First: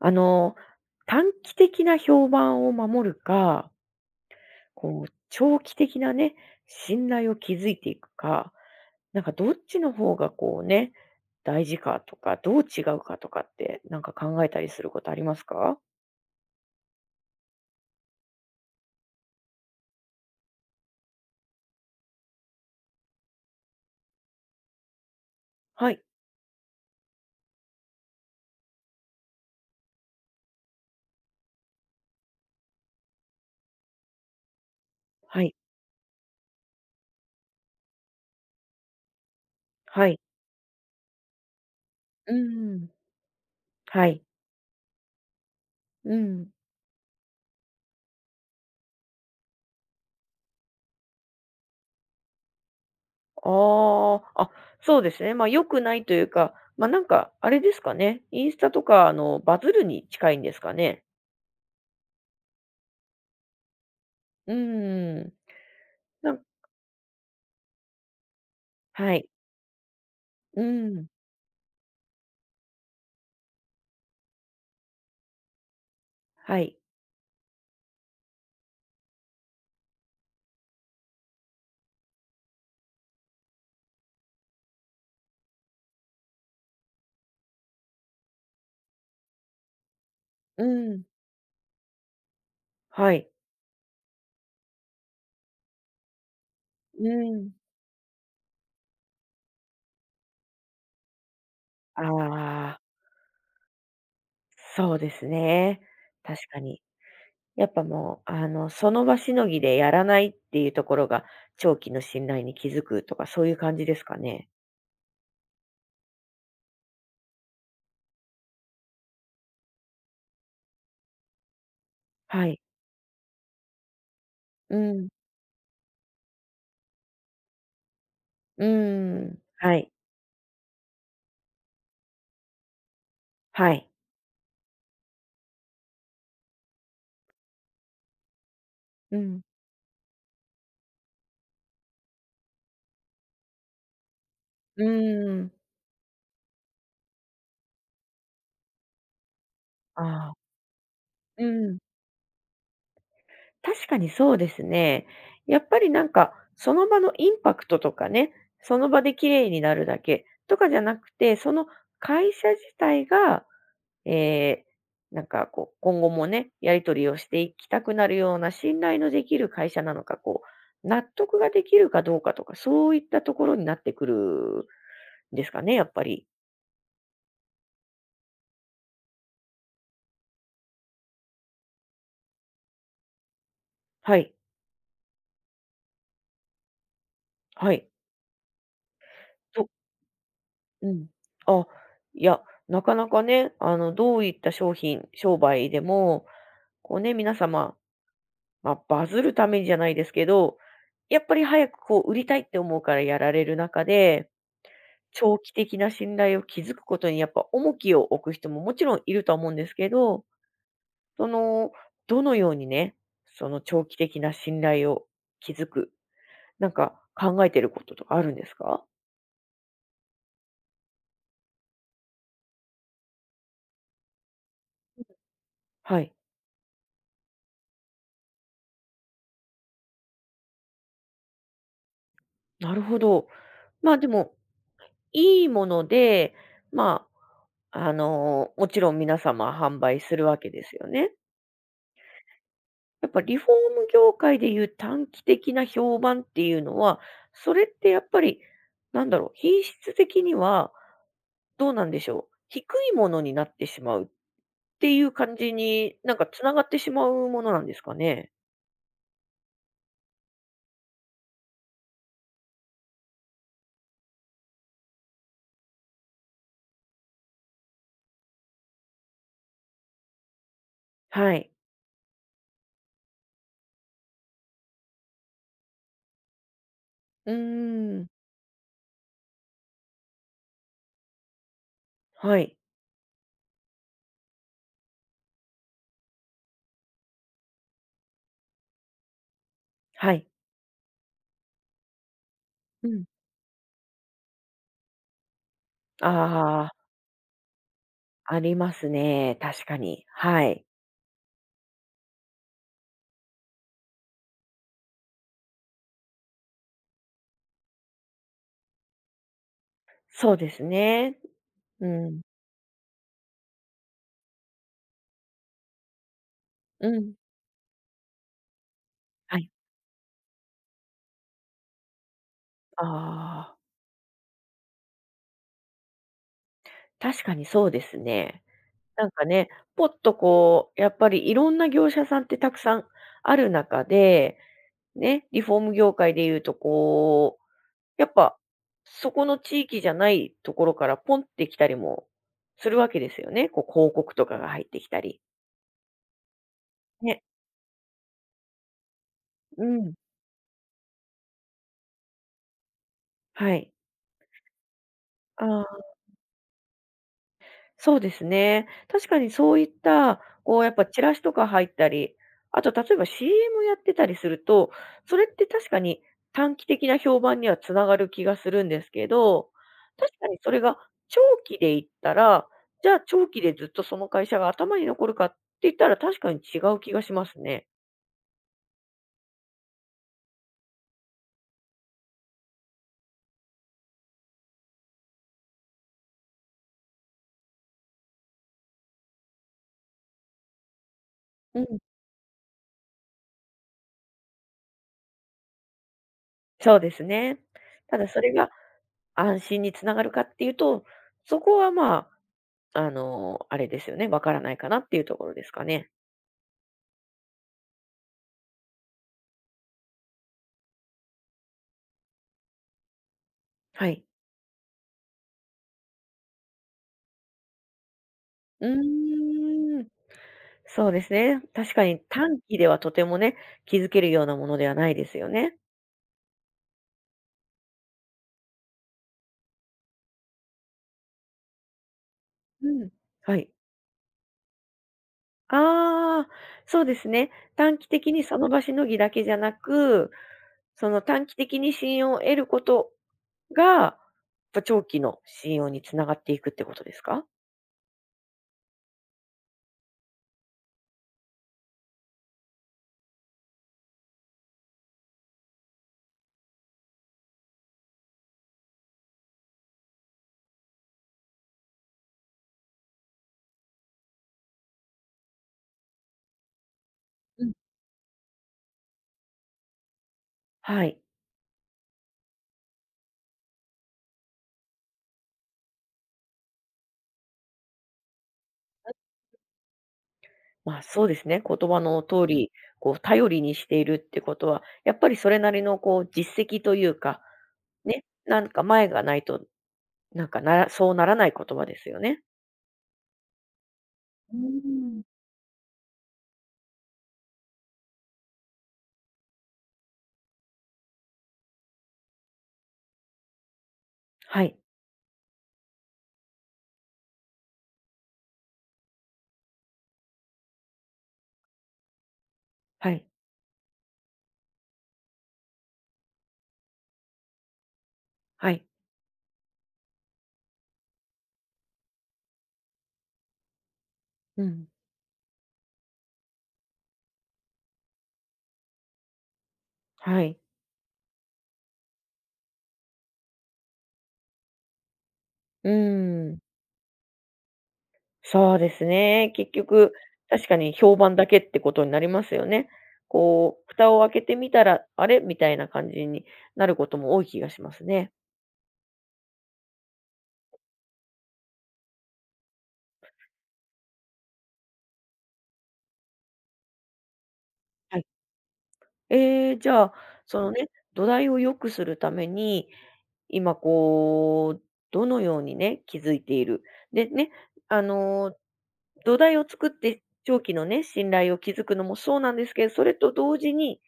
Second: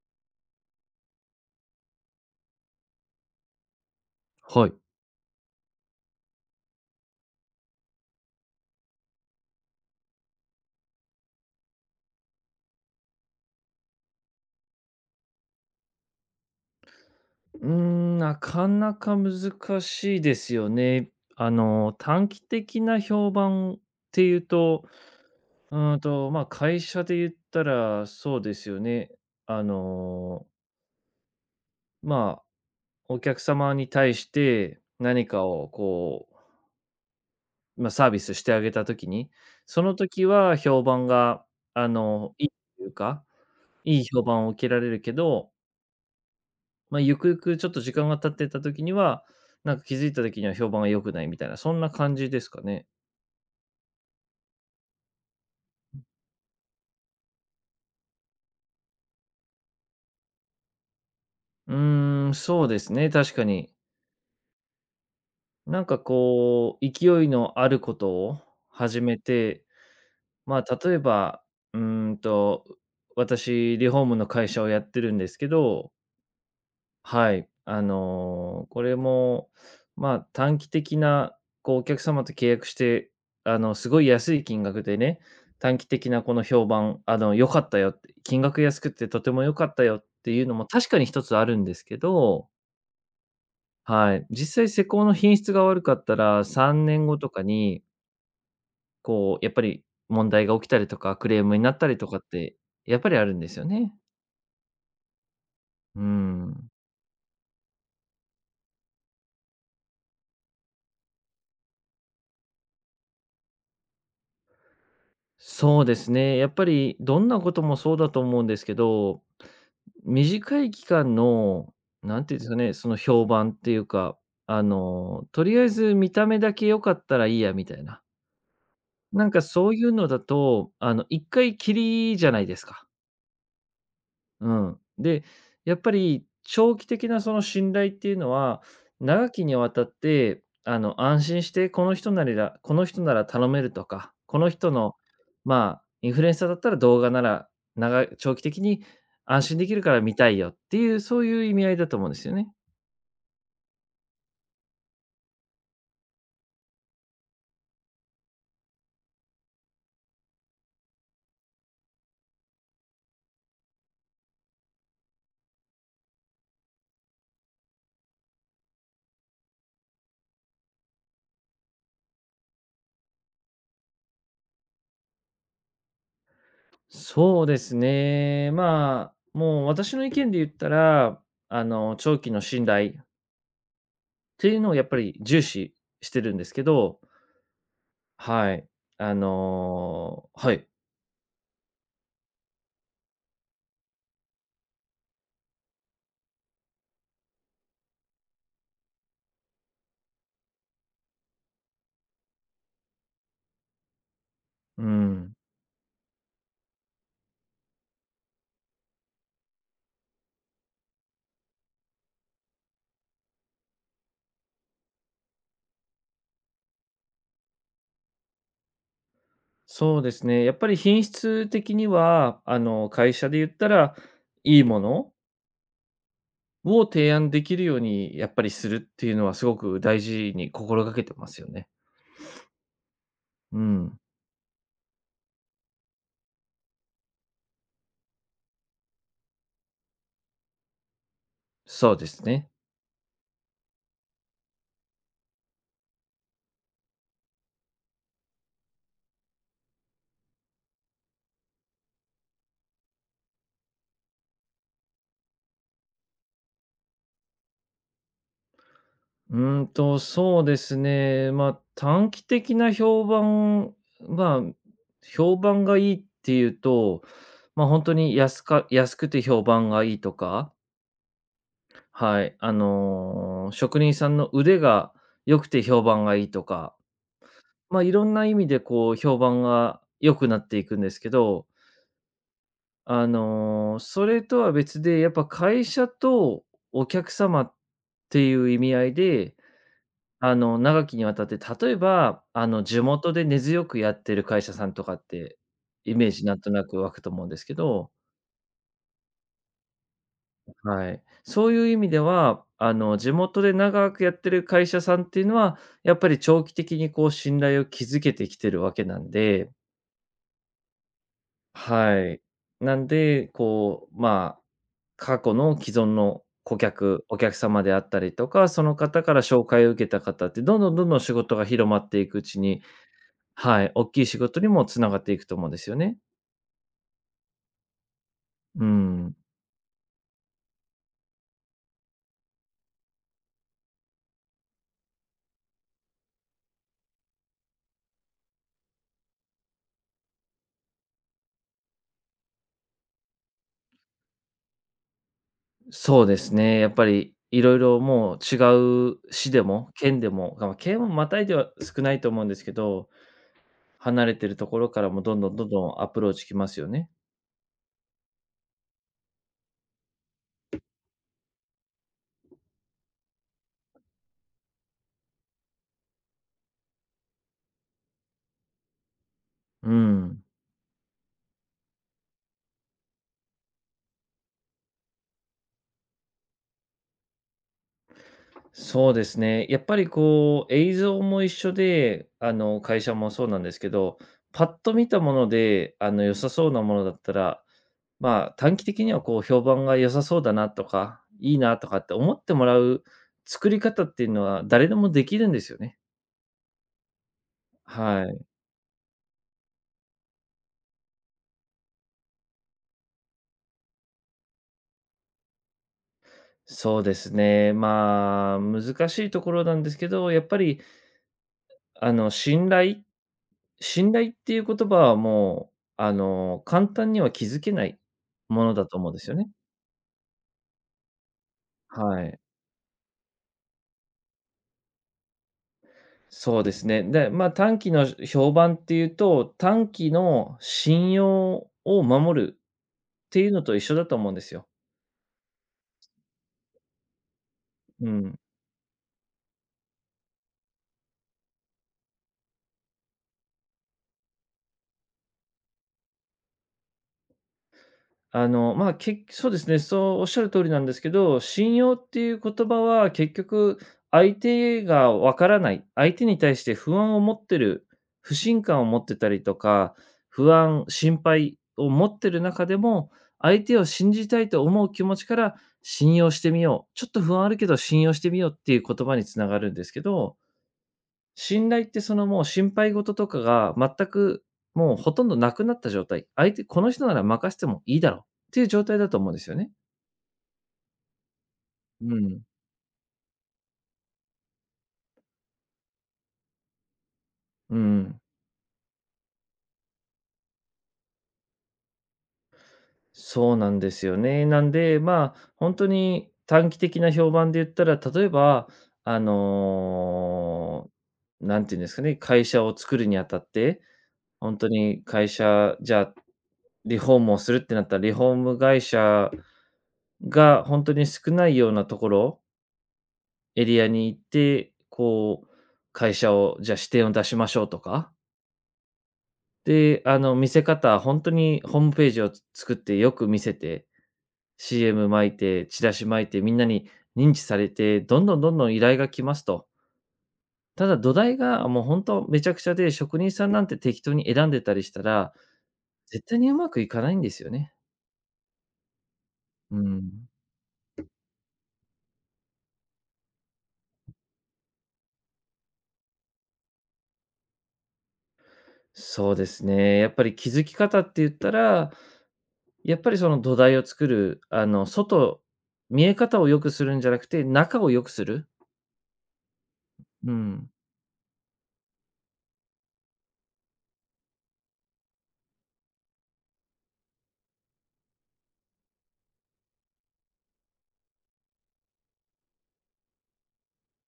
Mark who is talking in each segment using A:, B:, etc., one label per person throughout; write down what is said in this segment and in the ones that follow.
A: あの、短期的な評判を守るか、
B: はい。
A: 長期的なね、信頼を築いていくか、なんかどっちの方がこうね、大事かとか、どう違うかとかって、なんか考えたりすることありますか？
B: なかなか難しいですよね。短期的な評判っていうと、
A: はい、
B: まあ、会社で言ったらそうですよね。あの、まあ、お客様に対して何
A: は
B: か
A: い、
B: をこう、まあ、サービスしてあげたときに、その
A: はい。
B: 時は評判が、
A: う
B: いいとい
A: ん、
B: うか、いい
A: はい。
B: 評判を受けられるけど、
A: うん。
B: まあ、ゆくゆくちょっと時間が経ってた時には、なんか気づいた時には評判が良くないみたいな、そんな感じですかね。
A: ああ、あ、そうですね。まあ、良くないというか、まあ、なんかあれですかね、インスタとか、バズるに近いんですかね？
B: そうですね、確かに。
A: うん。
B: なんか
A: なん
B: こう、勢いのあることを始
A: は
B: め
A: い。
B: て、
A: う
B: まあ、例え
A: ん。
B: ば、うーんと、私リフォームの会社をやってるんですけど。
A: はい。
B: はい。これも、まあ、短期的な、こう、お客様と契約して、すごい安い金額でね、短期的なこの評判、良かったよって、金額安くてとても良かったよっていうの
A: う
B: も確か
A: ん。
B: に一つあるんですけど、
A: はい。
B: はい。実際施工の品質が悪かったら、3年
A: う
B: 後とか
A: ん。
B: に、こう、やっぱり問題が起きたりとか、クレームになったり
A: あ
B: とかって、
A: あ、
B: やっぱりあるんですよね。
A: そうですね。
B: う
A: 確か
B: ん。
A: に。やっぱもう、あの、その場しのぎでやらないっていうところが、長期の信頼に気づくとか、そういう感じですかね。
B: そうですね。やっぱりどんなこともそうだと思うんですけど、短い期間の、なんていうんで
A: は
B: すか
A: い。
B: ね、その評判っていうか、
A: うん。
B: とりあえず見た目だけ良かったらいいやみたいな。
A: う
B: なん
A: ん。
B: かそう
A: は
B: い
A: い。
B: うのだと、一回きりじゃないですか。
A: はい。
B: うん。で、やっぱり長期的なその信頼っていうのは、
A: う
B: 長
A: ん。
B: きにわたって、安心してこの人なりだこの人なら頼めるとか、この人
A: う
B: の、
A: ん。
B: まあ、インフルエンサーだったら動画なら、長期的に安心できるから見た
A: あ
B: い
A: あ、
B: よっていう、そうい
A: う
B: う意味合い
A: ん。
B: だと思うんですよね。
A: 確かにそうですね。やっぱりなんか、その場のインパクトとかね、その場で綺麗になるだけとかじゃなくて、その会社自体がえなんか今後もね、やり取りをしていきたくなるような信頼のできる会社なのか、納得ができるかどうかとか、そういったところになってくるんですかね、やっぱり。
B: そうですね。まあ、もう私の意見で言ったら、長期の信頼っ
A: はい。
B: ていうのをやっぱり重視してるんですけど、
A: はい。
B: はい。あ
A: と、
B: の、はい。
A: うん。あ、いや、なかなかね、どういった商品、商売でも、こうね、皆様、まあ、バズるためにじゃないですけど、やっぱり早く売りたいって思うからやられる中で、
B: うん。
A: 長期的な信頼を築くことにやっぱ重きを置く人ももちろんいるとは思うんですけど、その、どのようにね、その長期的な信頼を築く、なんか考えてることとかあるんですか？
B: そうですね。やっぱり品質的には、会社で言ったら、いいもの
A: はい、
B: を提案できるようにやっぱりするっていうのはすごく大事に心がけてますよね。
A: なるほど。
B: う
A: まあ、
B: ん。
A: でも、いいもので、まあ、もちろん皆様販売するわけですよね。
B: そうですね。
A: やっぱリフォーム業界でいう短期的な評判っていうのは、それってやっぱり、なんだろう、品質的にはどうなんでしょう。低いものになってしまうっていう感じに、なんかつながってしまうものなんですかね？
B: そうですね。まあ、短期的な評判、まあ、評判がいいっていうと、まあ本当に安くて評判がいいとか、
A: はい。
B: はい、職人さんの腕が良くて評判がいいとか、
A: う
B: まあ、い
A: ー
B: ろ
A: ん。
B: んな意味でこう評判が良くなっていくんですけど、
A: はい、
B: それとは別で、やっぱ会社とお客様っていう意味合いで、
A: はい。
B: 長きにわたって、例えば、地
A: うん。
B: 元で根強くやってる会社さんとかって、イメー
A: あ
B: ジなんとな
A: あ、
B: く湧くと思うんですけど。
A: ありますね、確かに。はい。
B: はい。そういう意味では、地元で長くやってる会社さんっていうのは、やっぱり長期的にこう信頼を築けてきてるわけなんで、
A: そうですね。う
B: は
A: ん。
B: い。なんで、こう、まあ、過去の既存の顧
A: う
B: 客、
A: ん。
B: お客様であったりとか、その方から
A: は
B: 紹
A: い。
B: 介を受けた方って、どんどんどんどん仕事が広まっていくうちに、
A: ああ、
B: はい、大きい仕事にもつながっていくと思うんですよね。
A: 確かにそうですね。
B: う
A: なん
B: ん。
A: かね、ぽっとこう、やっぱりいろんな業者さんってたくさんある中で、ね、リフォーム業界でいうとこうやっぱ、そこの地域じゃないところからポンって来たりもするわけですよね。こう広告とかが入ってきたり。
B: そうですね、やっぱり
A: ね、
B: いろいろもう違う市で
A: う
B: も、
A: ん、
B: 県でも、まあ県をまたいでは少ないと思うんですけど、
A: はい。
B: 離れてるところからもどんどんど
A: あ
B: んどんア
A: あ、
B: プローチきますよね。
A: そうですね。確かにそういった、こうやっぱチラシとか入ったり、あと例えば CM やってたりすると、それって確かに短期的な評判にはつながる気がするんですけど、
B: う
A: 確
B: ん。
A: かにそれが長期でいったら、じゃあ長期でずっとその会社が頭に残るかって言ったら確かに違う気がしますね。
B: そうですね。やっぱりこう映像も一緒で、会社もそうなんですけど、パッと見たもので、良さそうなものだったら、まあ、短期的にはこう評判が良さそうだなとか、いいな
A: う
B: と
A: ん、
B: かって思ってもらう作り方っていうのは誰でもできるんですよね。
A: そうですね。ただ
B: は
A: そ
B: い。
A: れが安心につながるかっていうと、そこはまあ、あれですよね、わからないかなっていうところですかね。
B: そうですね。まあ、難しいところなんですけど、やっぱり、あの、信頼
A: は
B: 信
A: い。
B: 頼っていう言葉はもう、簡単には築けないものだ
A: う
B: と思うんですよね。
A: ーん、そうですね。確かに
B: はい。
A: 短期ではとてもね、気づけるようなものではないですよね。
B: そうですね。で、まあ、短期の評判っていうと、短期の信用を守るっ
A: うん。
B: ていう
A: は
B: の
A: い。
B: と一緒だと思うんですよ。
A: ああ、そうですね。短期
B: う
A: 的
B: ん。
A: にその場しのぎだけじゃなく、その短期的に信用を得ることが、やっぱ長期の信用につながっていくってことですか？
B: まあ、そうですね、そうおっしゃる通りなんですけど、信用っていう言葉は結局相手がわからない、相手に対して不安を持ってる、不信感を持ってたりとか、不安、心配を持ってる中でも、相手を信じたいと思う気持ちから信用してみよう、ちょっと不安ある
A: う
B: け
A: ん、
B: ど信用してみようっていう言葉につながるんですけど、
A: はい。
B: 信頼ってそのもう心配事とかが全くもうほとんどなくなった状態。相手、この人なら任せてもいいだろうっていう状態だと思うんですよね。
A: まあ、そうですね。言葉
B: う
A: の
B: ん。
A: 通り、頼りにしているってことは、やっぱりそれなりの実績というか、
B: うん。
A: ね、なんか前がないと、なんかならそうならない言葉ですよね。
B: そうなんですよね。
A: う
B: なんで、
A: ん。
B: まあ、本当に短期的な評判で言ったら、例えば、あの、んていうんですかね、会社を作るにあたって、本
A: は
B: 当
A: い、
B: に会社、じゃあ、リフォームをするってなったら、リフォーム会社が本当に少ないようなところ
A: はい、
B: エリアに行って、こう、会社をじゃあ支店を出しましょうとか、
A: はい。
B: で、見せ方、本当にホームページを作ってよく見せて、
A: うん、
B: CM 巻いて、チラシ巻いて、みんなに認知されて、どんどんどんどん依頼が来ますと。
A: はい。
B: ただ土台がもう本当めちゃくちゃで、職人さんなんて適当に選んでたりしたら、
A: う
B: 絶対にう
A: ん。
B: まくいかないんですよね。
A: そうですね。結
B: う
A: 局、
B: ん。
A: 確かに評判だけってことになりますよね。蓋を開けてみたら、あれみたいな感じになることも多い気がしますね。
B: そうですね。やっぱり気づき方って言ったら、やっぱりその土台を作る、外見え方を良くするんじゃなくて、中を良く
A: は
B: す
A: い。
B: る。
A: じゃあ、
B: う
A: そ
B: ん。
A: のね、土台を良くするために、今どのようにね、気づいている。でね、あのー土台を作って、長期のね、信頼を築くのもそうなんですけど、それと同時に、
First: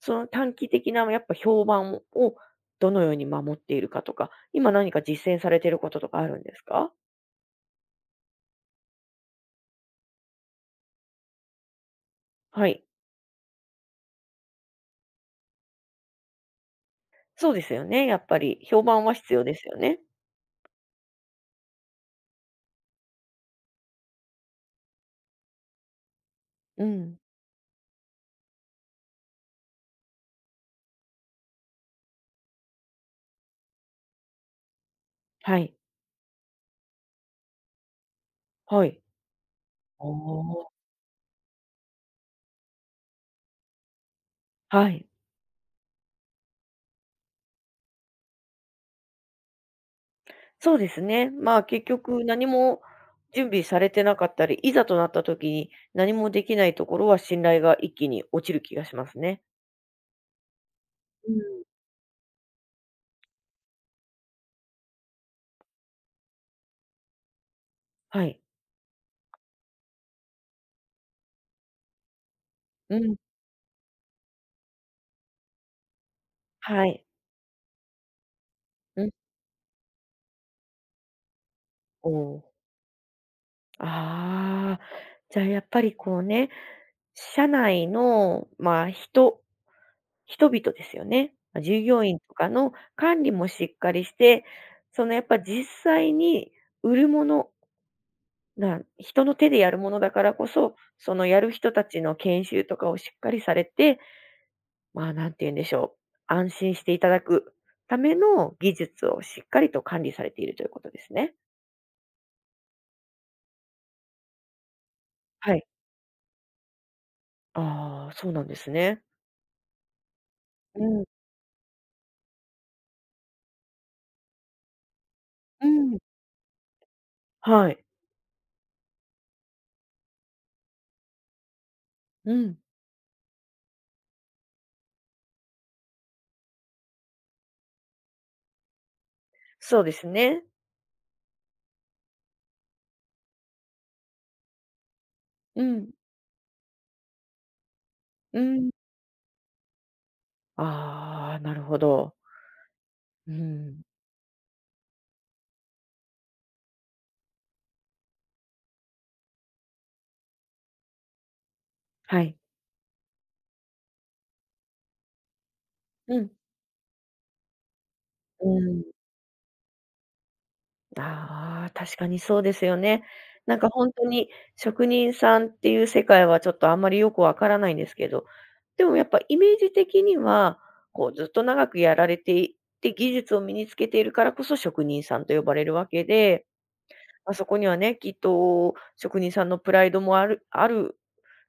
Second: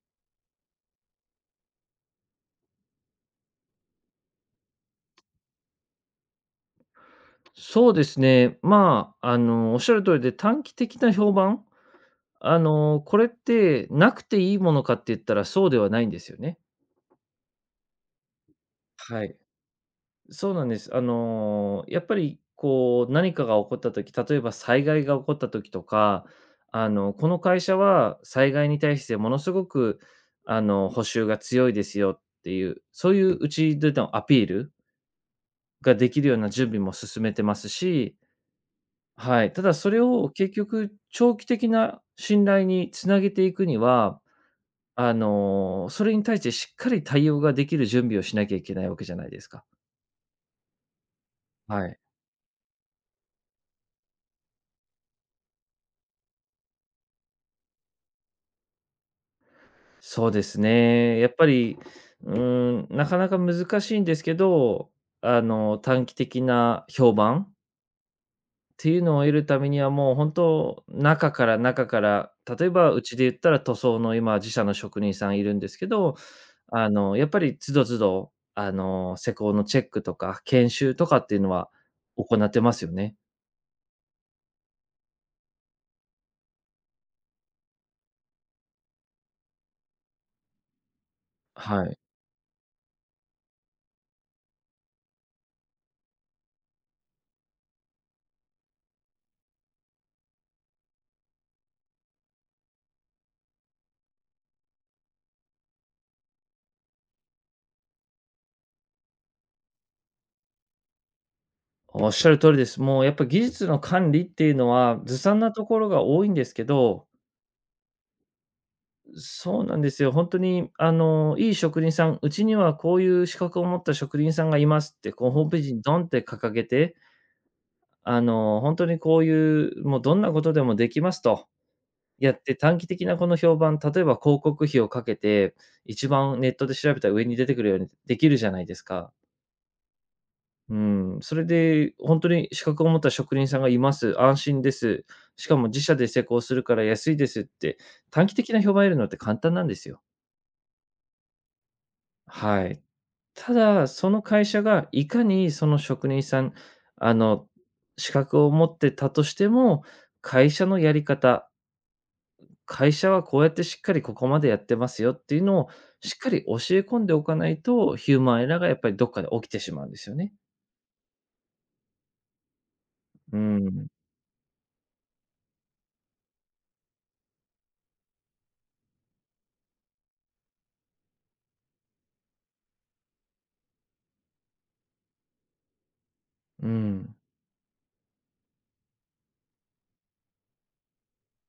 A: その短期的なやっぱ評判をどのように守っているかとか、今何か実践されていることとかあるんですか？
B: そうですね。まあ、おっしゃる通りで、短期的な評判、
A: はい。
B: これってなくていいものかって言ったらそうではないんですよね。
A: そうですよね、やっぱり評判は
B: は
A: 必
B: い。
A: 要ですよね。
B: そうなんです。やっぱりこう、何かが起こった時、例えば災害が起こった時とか、
A: うん。
B: この会社は災害に対してものすごく、補修が強いですよっていう、そういううちでのアピール
A: はい。
B: ができるような準備も進めてますし、
A: はい。
B: はい。ただそれを結
A: お
B: 局長期的な信頼につなげていくには、
A: あ、はい。
B: それに対してしっかり対応ができる準備をしなきゃいけないわけじゃないですか。
A: そうですね。まあ、結
B: はい。
A: 局何も準備されてなかったり、いざとなった時に何もできないところは信頼が一気に落ちる気がしますね。
B: そうですね。やっ
A: う
B: ぱ
A: ん。
B: り、なかなか難しいんですけど、短期的な評判
A: はい。
B: っていうのを得るためには、もう本当、中から、例えば
A: う
B: う
A: ん。
B: ちで言ったら塗装の今、自社の職人さんいるんですけど、
A: はい。
B: やっぱり都度都度、あ
A: うん。
B: の、施工のチェックとか、研修とかっていうのは
A: お
B: 行っ
A: お。
B: てますよね。
A: ああ、じゃあやっぱりこうね、社内の、まあ、人々ですよね。ま、従
B: はい。
A: 業員とかの管理もしっかりして、そのやっぱ実際に売るもの、な人の手でやるものだからこそ、そのやる人たちの研修とかをしっかりされて、まあ、んて言うんでしょう、安心していただくための技術をしっかりと管理されているということですね。
B: おっしゃる通りです。もうやっぱ技術の管理っていうのは、ずさんな
A: はい。
B: ところが多いんですけど、
A: ああ、そうなんですね。
B: そうなんですよ。本当に、
A: うん、
B: いい職人さん、うちにはこういう資格を持った職人さんがいますって、こう、ホームペー
A: う
B: ジに
A: ん、
B: ドンって掲げて、
A: はい。
B: 本当にこういう、もうどんなことでもできますと、や
A: う
B: って
A: ん。
B: 短期的なこの評判、例えば広告費をかけて、一番ネットで調べたら上に出てくるようにできるじゃないですか。
A: そうですね。
B: うん、それで本当に資格を持った職人さんがいます、安心です、しか
A: う
B: も自
A: ん、
B: 社で施工するから安いですって、短期
A: う
B: 的な
A: ん。
B: 評判を得るのって簡単なんですよ。
A: ああ、なるほど。
B: はい。
A: う
B: た
A: ん。
B: だ、その会社がいかにその職人さん、あの、資格を持ってたとしても、会社のやり方、
A: はい。
B: 会社はこうやってしっかりここまでやってますよっていうのをしっ
A: う
B: か
A: ん。
B: り教え込んでおかないと、ヒューマンエ
A: う
B: ラーがやっ
A: ん。
B: ぱりどっかで起きてしまうんですよね。
A: ああ、確かにそうですよね。
B: う
A: なんか
B: ん、
A: 本当に職人さんっていう世界はちょっとあんまりよくわからないんですけど、でもやっぱイメージ的には、こうずっと長くやられていて、技術を身につけているからこそ職人さんと呼ばれるわけで、
B: うん、
A: まあそこにはね、きっと職人さんのプライドもあるある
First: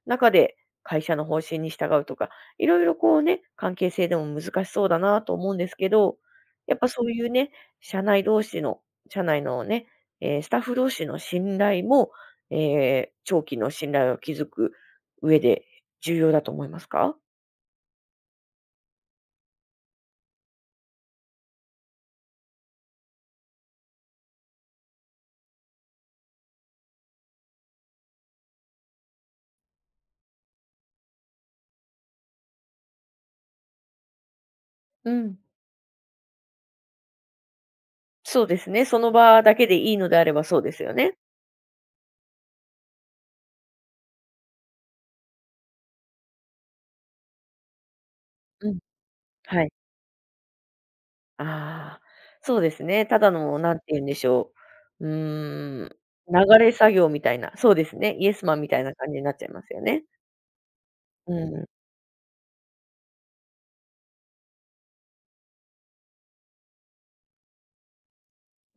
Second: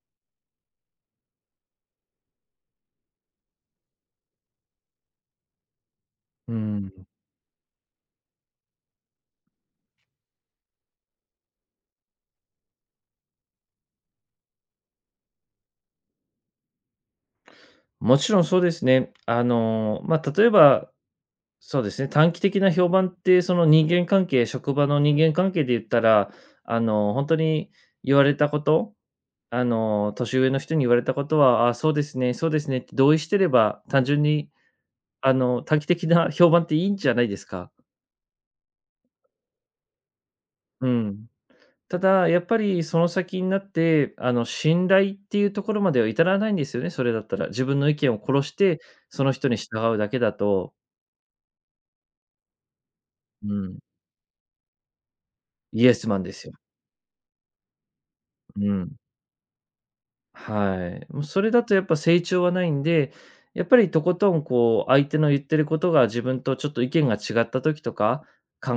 A: 中で会社の方針に従うとか、いろいろこうね、関係性でも難しそうだなと思うんですけど、
B: う
A: やっぱそ
B: ん。
A: ういうね、社内同士の、社内のね、スタッフ同士の信頼も、長期の信頼を築く上で重要だと思いますか？
B: もちろんそうですね。まあ、例えば、そうですね、短期的な評判って、その人間関係職場の人間関係で言ったら、本当に言われたこと、年上の人に言われたことは、あそうですね、そうですねって同意してれば、単純に
A: うん。
B: 短期的な 評判っていいんじゃないですか。
A: そうですね。その場だけでいいのであればそうです
B: う
A: よね。
B: ん。ただ、やっぱりその先になって、信頼っていうところまでは至らないんですよね、それだったら。自分の意見を殺し
A: うん。
B: て、その人に
A: はい。
B: 従うだけだと、
A: ああ、そうですね。ただ
B: う
A: のなん
B: ん、
A: て言うんでしょう、
B: イエスマンですよ。
A: 流れ作業みたいな、そうですね、イエスマンみ
B: う
A: たいな
B: ん。
A: 感じになっちゃいますよね。
B: はい。もう
A: う
B: それだ
A: ん、
B: とやっぱ成長はないんで、やっぱりとことんこう相手の言ってることが自分とちょっと意見が違った時とか、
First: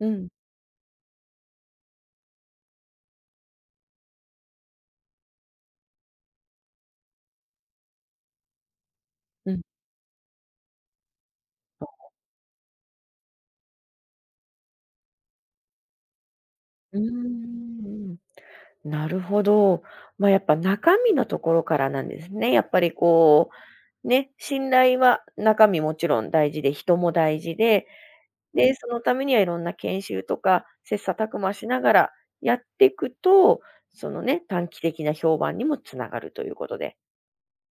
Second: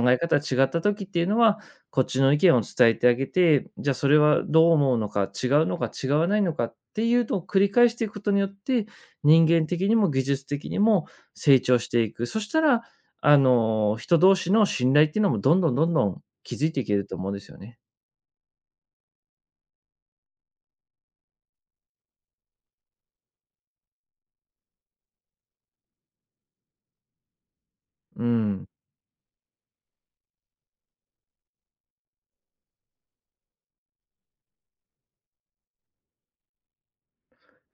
A: う
B: え
A: ん、
B: 方違った時っていうのは、こっちの意見を伝えてあげて、じゃあそれはどう思うのか、違うのか違わないのかっていうのを繰り返していくことによって、人
A: うん、
B: 間的にも技術的にも成長していく。そしたら、人同士の信頼っていうのもどんどんどんどん築いていけ
A: う
B: ると思うんです
A: ー
B: よね。
A: ん。なるほど。まあ、やっぱ中身のところからなんですね。やっぱりね、信頼は中身もちろん大事で、人も大事で、
B: うん。
A: で、そのためにはいろんな研修とか、切磋琢磨しながらやっていくと、そのね、短期的な評判にもつながるということで。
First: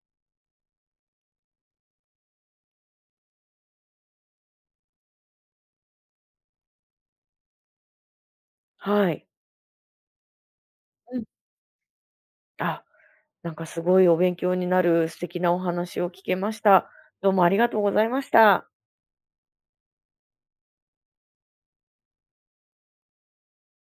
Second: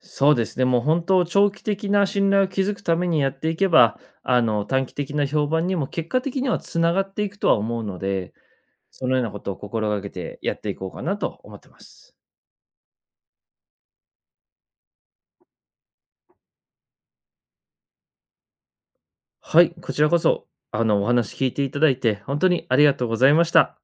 B: そうですね、もう本当長期的な信頼を築くためにやっていけば、短期的な評判にも結果的にはつながっていくとは思うので、そ
A: は
B: のよう
A: い。
B: なことを心がけてやっていこうかな
A: うん。
B: と思ってます。
A: あ、なんかすごいお勉強になる素敵なお話を聞けました。どうもありがとうございました。
B: はい、こちらこそ、お話聞いていただいて、本当にありがとうございました。